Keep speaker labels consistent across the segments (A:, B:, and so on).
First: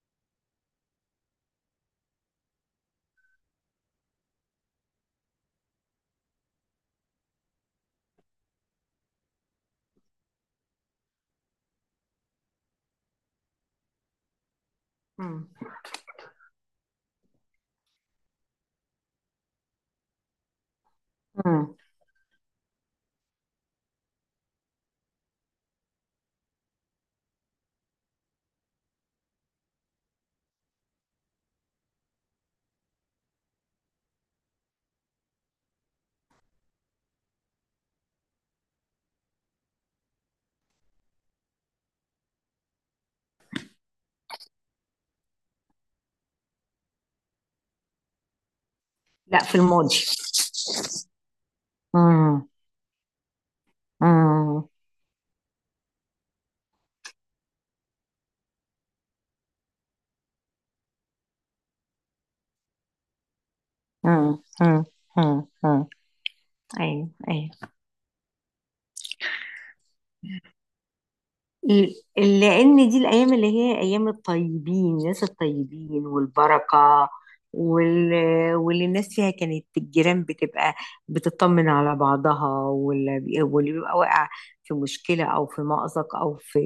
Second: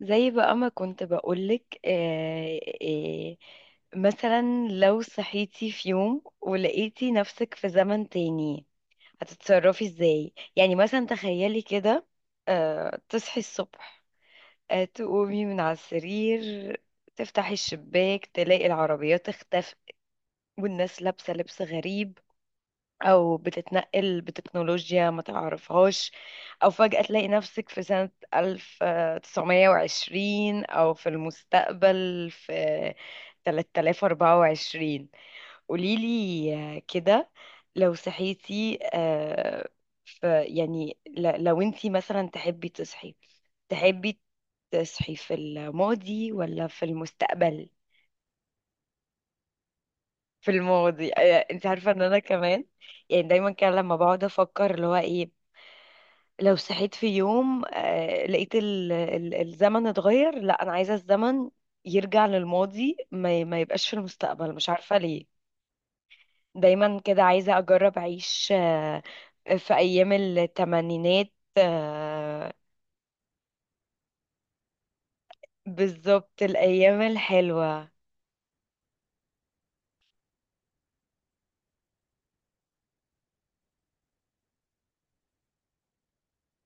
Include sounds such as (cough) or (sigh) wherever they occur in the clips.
A: زي بقى ما كنت بقولك مثلا لو صحيتي في يوم ولقيتي نفسك في زمن تاني هتتصرفي ازاي؟ يعني مثلا تخيلي كده. تصحي الصبح، تقومي
B: مم.
A: من على السرير، تفتحي الشباك تلاقي العربيات اختفت والناس لابسة لبس
B: مم.
A: غريب، او بتتنقل بتكنولوجيا ما تعرفهاش، او فجأة تلاقي نفسك في سنة 1920 او في المستقبل في 3024. قوليلي كده، لو صحيتي في يعني لو انتي مثلا تحبي تصحي، تحبي تصحي في الماضي ولا في المستقبل؟
B: لا، في الماضي.
A: في الماضي. آه، انت عارفة ان انا
B: مم.
A: كمان يعني دايما كان لما بقعد
B: مم.
A: افكر اللي هو ايه، لو صحيت في يوم لقيت الزمن اتغير، لا انا عايزه الزمن يرجع للماضي، ما يبقاش في
B: مم.
A: المستقبل، مش
B: مم.
A: عارفه ليه.
B: مم. مم.
A: دايما
B: ايوه،
A: كده
B: ايوه.
A: عايزه اجرب اعيش في ايام الثمانينات،
B: ل- لأن دي الأيام اللي هي أيام الطيبين، الناس الطيبين
A: بالظبط الايام
B: والبركة،
A: الحلوه.
B: وال... واللي الناس فيها كانت الجيران بتبقى بتطمن على بعضها، واللي بيبقى واقع في مشكلة أو في مأزق أو في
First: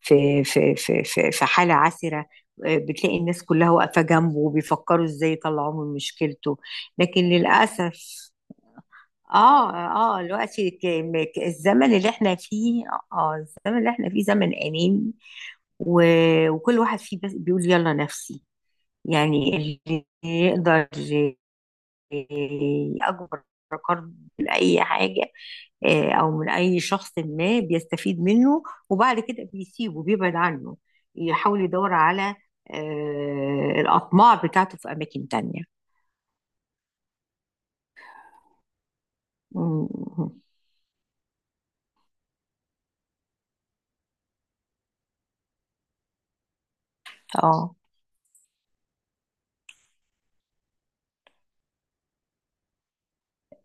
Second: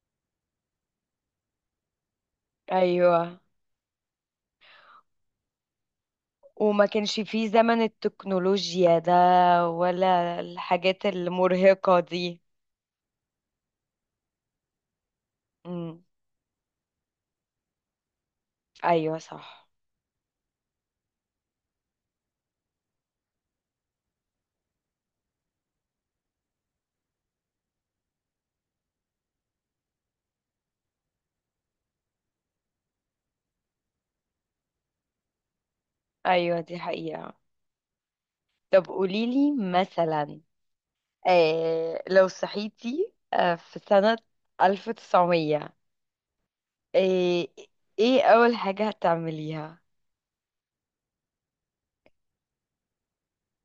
B: في حالة عسرة، بتلاقي
A: ايوه،
B: الناس كلها واقفة جنبه وبيفكروا إزاي يطلعوه من مشكلته.
A: وما كانش
B: لكن
A: فيه زمن
B: للأسف،
A: التكنولوجيا ده
B: اه، اه،
A: ولا
B: دلوقتي
A: الحاجات
B: الزمن
A: المرهقه
B: اللي احنا
A: دي.
B: فيه، اه، الزمن اللي احنا فيه زمن اناني.
A: مم.
B: و... وكل واحد فيه بس بيقول يلا نفسي.
A: ايوه
B: يعني
A: صح.
B: اللي يقدر يأجر من اي حاجه، او من اي شخص، ما بيستفيد منه وبعد كده بيسيبه، بيبعد عنه، يحاول يدور على الاطماع بتاعته في اماكن تانية.
A: ايوه دي حقيقه. طب قوليلي
B: م- م-
A: مثلا، آه لو صحيتي آه في سنة 1900، آه
B: اه،
A: ايه أول حاجة هتعمليها؟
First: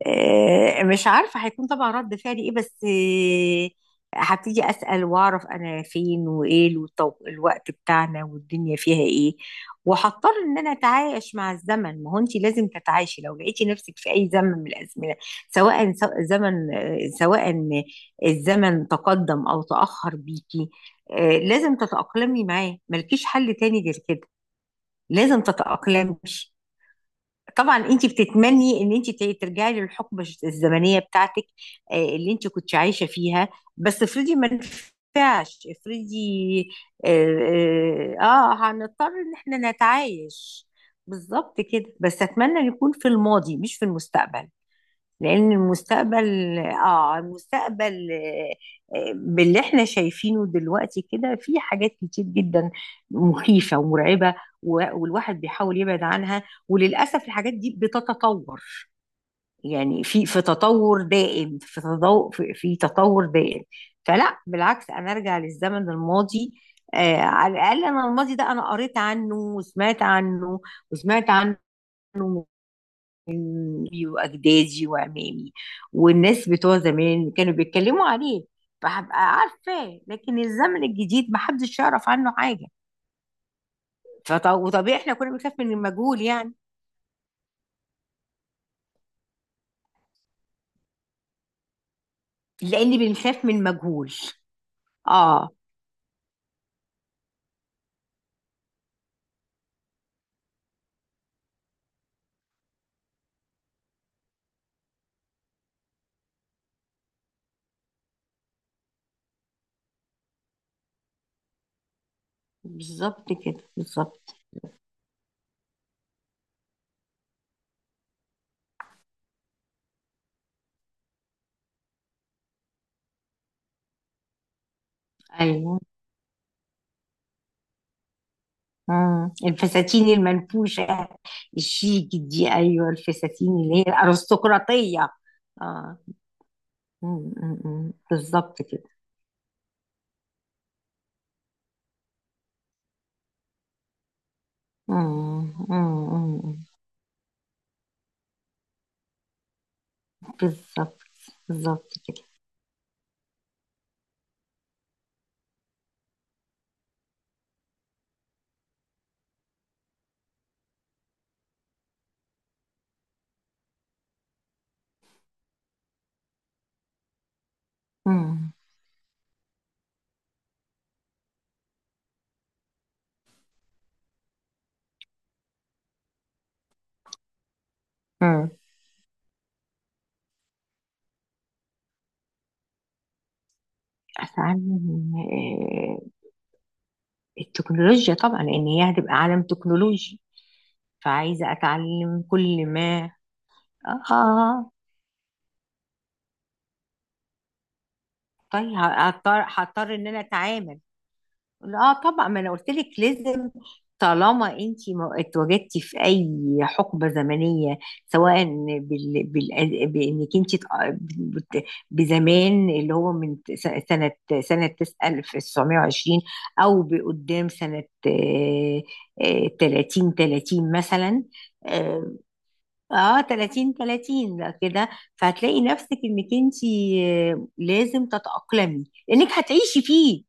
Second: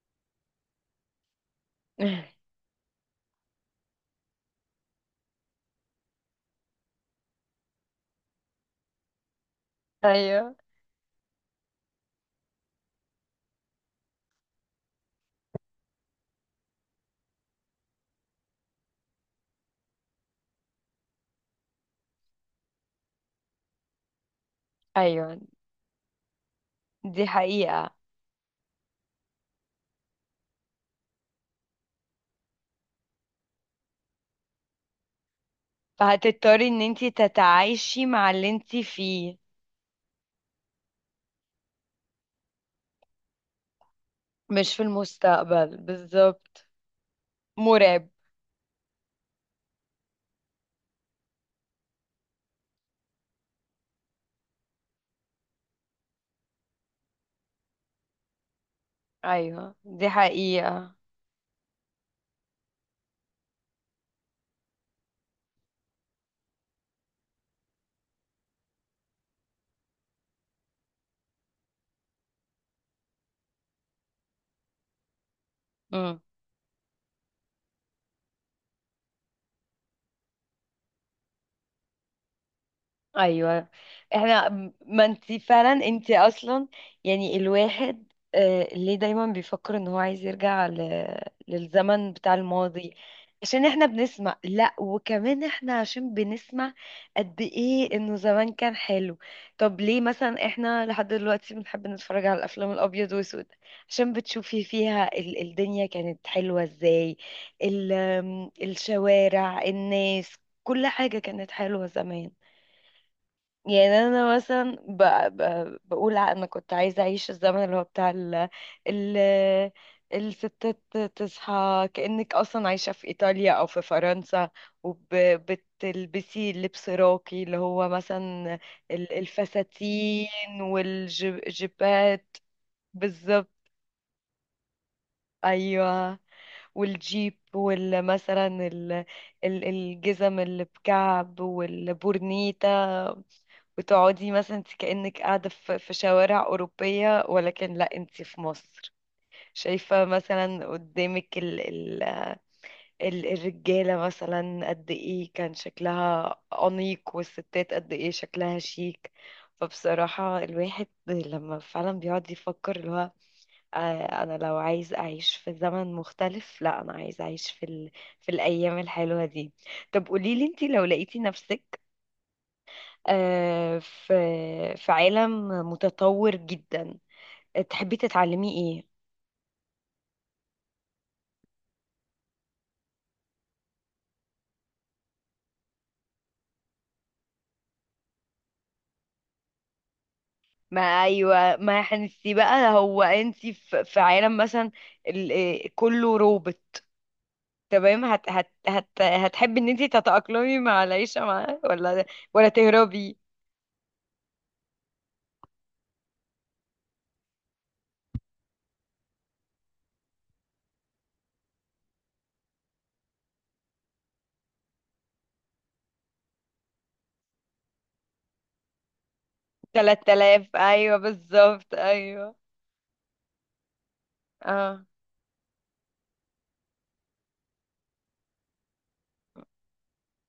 B: مش عارفة هيكون طبعا رد فعلي ايه،
A: (laughs)
B: بس هبتدي أسأل وأعرف أنا فين وإيه الوقت بتاعنا والدنيا فيها إيه، وهضطر
A: ايوه
B: إن أنا أتعايش مع الزمن. ما هو أنت لازم تتعايشي لو لقيتي نفسك في أي زمن من الأزمنة. سواء زمن، سواء الزمن تقدم أو تأخر بيكي، لازم تتأقلمي معاه، ملكيش حل تاني غير كده.
A: ايوه
B: لازم تتأقلمي.
A: دي
B: طبعا
A: حقيقة.
B: انت بتتمني ان انت ترجعي للحقبه الزمنيه بتاعتك، اللي انت كنت عايشه فيها، بس افرضي ما نفعش، افرضي.
A: فهتضطري ان انتي تتعايشي
B: اه, آه،
A: مع اللي انتي
B: هنضطر ان
A: فيه.
B: احنا نتعايش بالظبط كده، بس اتمنى نكون في الماضي مش في المستقبل.
A: مش في
B: لان
A: المستقبل
B: المستقبل،
A: بالظبط،
B: اه،
A: مرعب.
B: المستقبل، باللي احنا شايفينه دلوقتي كده، في حاجات كتير جدا مخيفة ومرعبة، والواحد بيحاول يبعد عنها، وللأسف الحاجات دي بتتطور.
A: ايوه
B: يعني
A: دي
B: في
A: حقيقة.
B: تطور دائم، في تطور، في تطور دائم. فلا، بالعكس، انا ارجع للزمن الماضي. آه، على الاقل انا الماضي ده انا قريت عنه وسمعت عنه، وسمعت عنه أمي واجدادي وعمامي والناس بتوع زمان كانوا بيتكلموا عليه، فهبقى عارفاه. لكن الزمن الجديد محدش يعرف عنه حاجه.
A: ايوه. احنا،
B: وطبيعي
A: ما
B: احنا كنا
A: انت
B: بنخاف
A: فعلا
B: من
A: انت
B: المجهول يعني،
A: اصلا يعني الواحد ليه دايما بيفكر ان هو عايز يرجع للزمن بتاع الماضي؟
B: لان بنخاف من
A: عشان احنا
B: المجهول.
A: بنسمع، لا وكمان
B: اه،
A: احنا عشان بنسمع قد ايه انه زمان كان حلو. طب ليه مثلا احنا لحد دلوقتي بنحب نتفرج على الافلام الابيض واسود؟ عشان بتشوفي فيها الدنيا كانت حلوة ازاي، ال- آم، الشوارع، الناس، كل حاجة كانت حلوة زمان.
B: بالظبط كده،
A: يعني انا
B: بالظبط.
A: مثلا بقول انا كنت عايزه اعيش الزمن اللي هو بتاع ال... الستات، تصحى كأنك اصلا عايشه في ايطاليا او في فرنسا،
B: ايوه.
A: وبتلبسي لبس راقي اللي هو مثلا
B: مم. الفساتين
A: الفساتين
B: المنفوشه الشيك
A: والجيبات،
B: دي، ايوه، الفساتين
A: بالظبط.
B: اللي هي الارستقراطيه. اه.
A: ايوه، والجيب والمثلا
B: بالظبط كده.
A: الجزم اللي بكعب والبورنيتا، وتقعدي مثلا انت كأنك
B: مم،
A: قاعدة في
B: مم، مم.
A: شوارع أوروبية، ولكن لا انت في مصر. شايفة مثلا
B: بالظبط،
A: قدامك ال
B: بالظبط
A: ال
B: كده.
A: ال الرجالة مثلا قد ايه كان شكلها أنيق، والستات قد ايه شكلها شيك. فبصراحة الواحد لما فعلا بيقعد يفكر اللي هو، أنا لو عايز أعيش في زمن مختلف، لا أنا عايز أعيش في في
B: امم.
A: الأيام الحلوة دي. طب قوليلي انتي لو لقيتي نفسك في عالم متطور جدا، تحبي تتعلمي
B: امم.
A: ايه؟
B: اتعلم التكنولوجيا طبعا، لان هي هتبقى عالم تكنولوجي،
A: ما
B: فعايزه
A: ايوه ما
B: اتعلم
A: هنسي
B: كل
A: بقى، هو
B: ما.
A: انت في
B: اه،
A: عالم مثلا ال- كله روبوت، تمام هت هت
B: طيب
A: هت
B: هضطر
A: هتحبي ان انت
B: هضطر ان انا
A: تتأقلمي
B: اتعامل.
A: مع العيشة معاه
B: لا
A: ولا
B: طبعا، ما
A: ولا
B: انا قلت لك
A: تهربي؟
B: لازم. طالما انت اتواجدتي في اي حقبه زمنيه، سواء بانك انت بت- بزمان اللي هو من س- سنه سنه 1920، او بقدام سنه، 30
A: 3000
B: 30
A: ايوه
B: مثلا.
A: بالظبط.
B: اه،
A: ايوه
B: 30 بقى
A: اه.
B: كده. فهتلاقي نفسك انك انت، لازم تتاقلمي، لانك هتعيشي فيه.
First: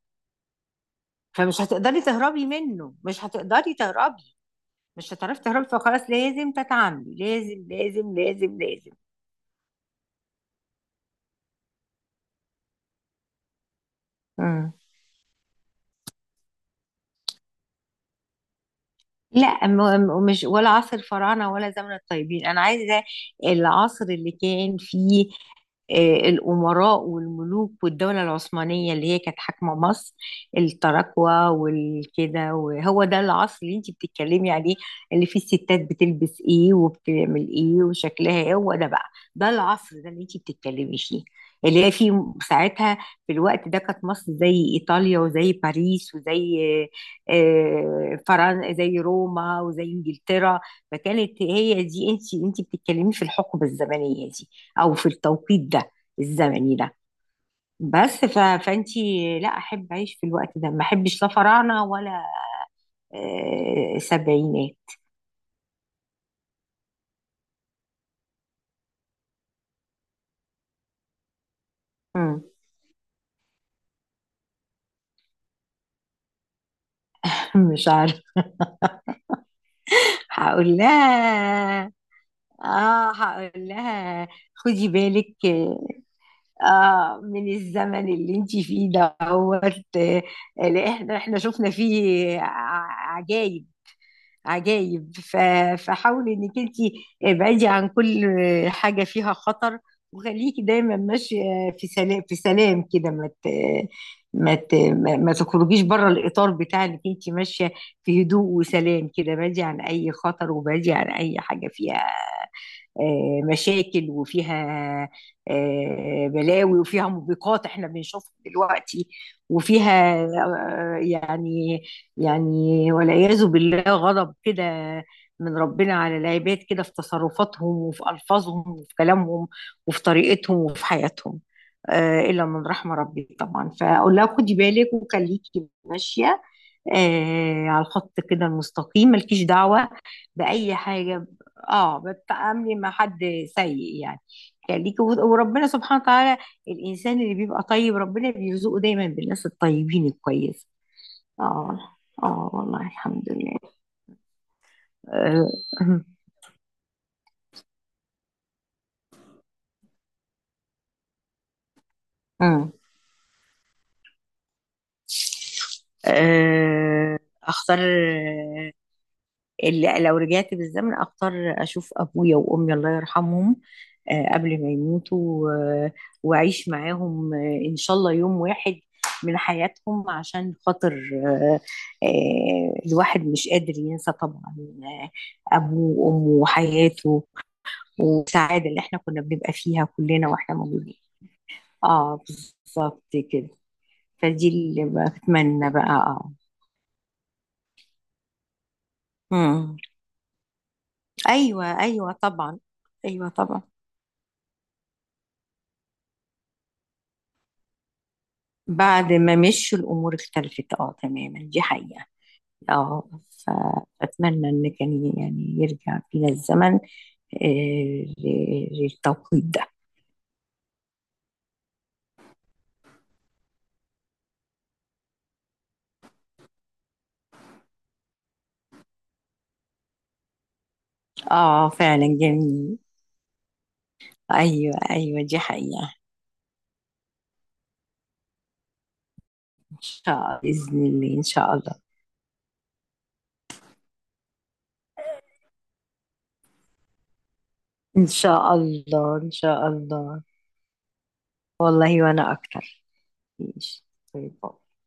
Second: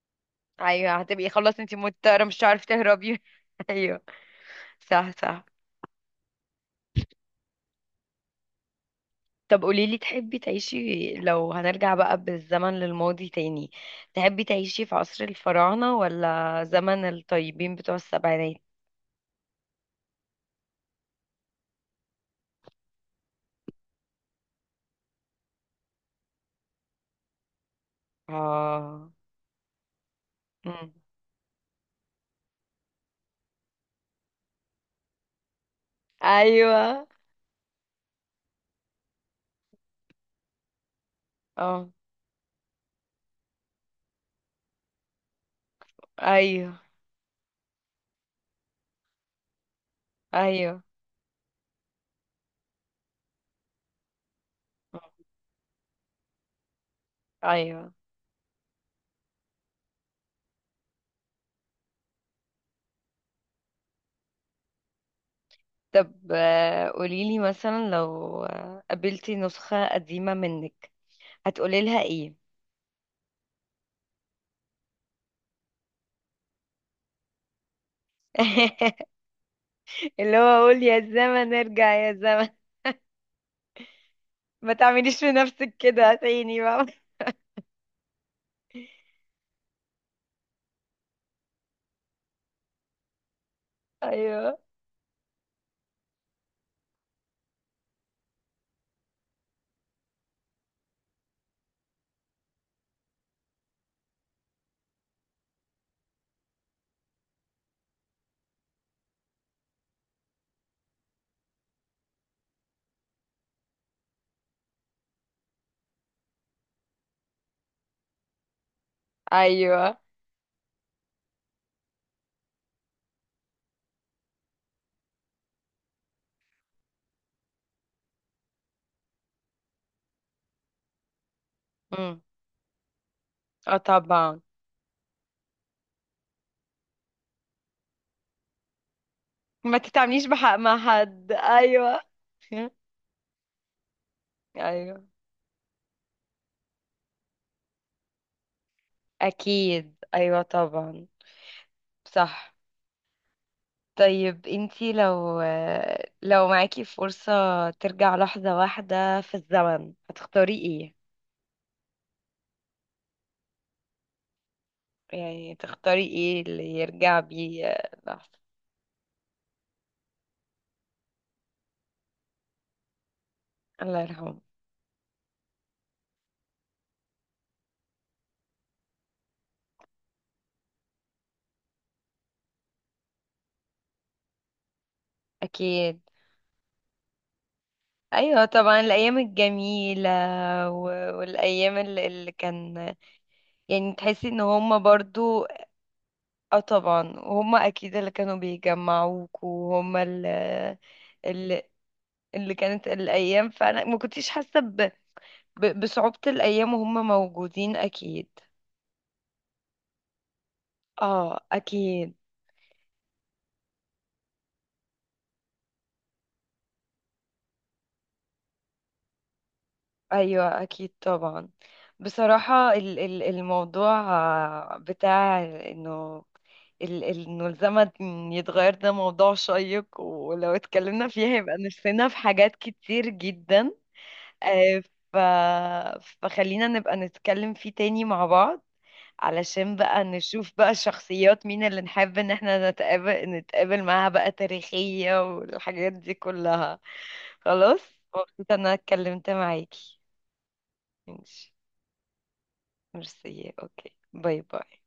A: ايوه هتبقي خلاص
B: فمش
A: انت
B: هتقدري
A: مضطرة، مش
B: تهربي
A: هتعرفي
B: منه،
A: تهربي.
B: مش
A: (laughs)
B: هتقدري
A: ايوه
B: تهربي،
A: صح
B: مش هتعرفي
A: صح.
B: تهربي، فخلاص لازم تتعاملي. لازم، لازم، لازم، لازم.
A: طب قوليلي، تحبي تعيشي، لو هنرجع بقى بالزمن للماضي تاني، تحبي
B: مم.
A: تعيشي في عصر الفراعنة ولا زمن الطيبين بتوع السبعينات؟
B: لا، مش ولا عصر الفراعنة ولا زمن الطيبين، أنا عايزة العصر اللي كان فيه الأمراء والملوك، والدولة العثمانية اللي
A: اه.
B: هي كانت حاكمة مصر،
A: مم.
B: التراكوة والكده. وهو ده العصر اللي انتي بتتكلمي عليه، اللي فيه الستات بتلبس ايه
A: ايوه.
B: وبتعمل ايه وشكلها ايه. هو ده بقى، ده العصر ده اللي انتي بتتكلمي فيه، اللي
A: اه.
B: هي فيه ساعتها. في الوقت ده كانت مصر زي إيطاليا وزي باريس وزي
A: ايوه
B: فرنسا، زي روما وزي انجلترا.
A: ايوه
B: فكانت هي دي، انت انت بتتكلمي في الحقبه الزمنيه دي او في التوقيت ده الزمني ده.
A: ايوه.
B: بس فانت، لا احب اعيش في الوقت ده، ما احبش لا فراعنه ولا سبعينات.
A: طب قوليلي مثلا لو قابلتي نسخة قديمة منك، هتقولي لها ايه؟
B: مم. (laughs) مش عارفه.
A: (laughs) اللي هو
B: هقول
A: اقول يا زمن
B: لها،
A: ارجع يا زمن،
B: اه، هقول لها
A: ما
B: خدي
A: تعمليش في
B: بالك،
A: نفسك كده تاني بقى.
B: آه، من الزمن اللي انتي فيه دوت، لأن احنا شفنا فيه عجايب،
A: (laughs) ايوه
B: عجايب. فحاولي انك انتي ابعدي عن كل حاجة فيها خطر، وخليكي دايما ماشية في سلام، في سلام كده. ما ت- ما ت- ما ما تخرجيش بره الإطار بتاع انك انتي ماشية في هدوء وسلام كده. بعدي عن أي خطر وبعدي عن أي حاجة فيها مشاكل، وفيها بلاوي، وفيها موبقات احنا بنشوفها دلوقتي،
A: ايوه.
B: وفيها يعني، يعني والعياذ بالله غضب كده من ربنا على العباد، كده في تصرفاتهم وفي ألفاظهم وفي كلامهم وفي طريقتهم وفي حياتهم، إلا من رحمة ربي طبعا.
A: اه
B: فأقول لها
A: طبعا.
B: خدي بالك وخليكي ماشية على الخط كده المستقيم، مالكيش
A: ما
B: دعوة
A: تتعامليش بحق
B: بأي
A: مع
B: حاجة.
A: حد،
B: اه،
A: ايوه.
B: بالتعاملي مع
A: (laughs)
B: حد سيء يعني. خليكي.
A: ايوه
B: وربنا سبحانه وتعالى الانسان اللي بيبقى طيب ربنا بيرزقه دايما بالناس
A: اكيد
B: الطيبين
A: ايوه
B: الكويسه.
A: طبعا.
B: اه. اه،
A: صح.
B: والله الحمد لله.
A: طيب انتي لو،
B: آه. (laughs)
A: لو معاكي فرصة ترجع لحظة واحدة في الزمن، هتختاري ايه؟
B: آه.
A: يعني تختاري ايه اللي يرجع بيه
B: اختار.
A: لحظة؟
B: اللي لو رجعت بالزمن اختار اشوف ابويا وامي، الله يرحمهم،
A: الله يرحمه.
B: قبل ما يموتوا، آه، واعيش معاهم ان شاء الله يوم واحد من حياتهم، عشان خاطر، الواحد مش قادر ينسى طبعا آه، أبوه
A: اكيد
B: وأمه وحياته
A: ايوه
B: والسعادة
A: طبعا،
B: اللي احنا
A: الايام
B: كنا بنبقى فيها
A: الجميلة،
B: كلنا واحنا موجودين.
A: والايام
B: اه،
A: اللي كان،
B: بالظبط كده.
A: يعني تحسي ان
B: فدي
A: هما
B: اللي
A: برضو.
B: بتمنى بقى. اه.
A: اه طبعا، وهم اكيد اللي كانوا بيجمعوك،
B: مم.
A: وهم اللي اللي,
B: ايوه، ايوه
A: اللي
B: طبعا.
A: كانت
B: ايوه
A: الايام،
B: طبعا،
A: فانا ما كنتش حاسه بصعوبه الايام وهم موجودين، اكيد.
B: بعد ما مشوا الامور اختلفت، اه، تماما،
A: اه
B: دي حقيقة.
A: اكيد.
B: اه، فاتمنى ان كان يعني يرجع بينا الزمن للتوقيت ده.
A: ايوه اكيد طبعا. بصراحه الموضوع بتاع انه انه الزمن يتغير، ده موضوع شيق، ولو اتكلمنا فيه هيبقى
B: اه، فعلا
A: نفسنا في حاجات
B: جميل.
A: كتير جدا.
B: ايوه،
A: آه، ف...
B: ايوه، دي حقيقة.
A: فخلينا نبقى نتكلم فيه تاني مع بعض، علشان
B: ان
A: بقى
B: شاء الله،
A: نشوف بقى
B: باذن الله، ان
A: الشخصيات
B: شاء
A: مين
B: الله.
A: اللي نحب ان احنا نتقابل معاها بقى، تاريخية والحاجات دي كلها. خلاص.
B: ان شاء
A: مبسوطة ان انا
B: الله،
A: اتكلمت
B: ان شاء
A: معاكي،
B: الله.
A: ماشي.
B: والله وانا اكتر.
A: ميرسي،
B: ماشي.
A: اوكي،
B: طيب.
A: باي باي.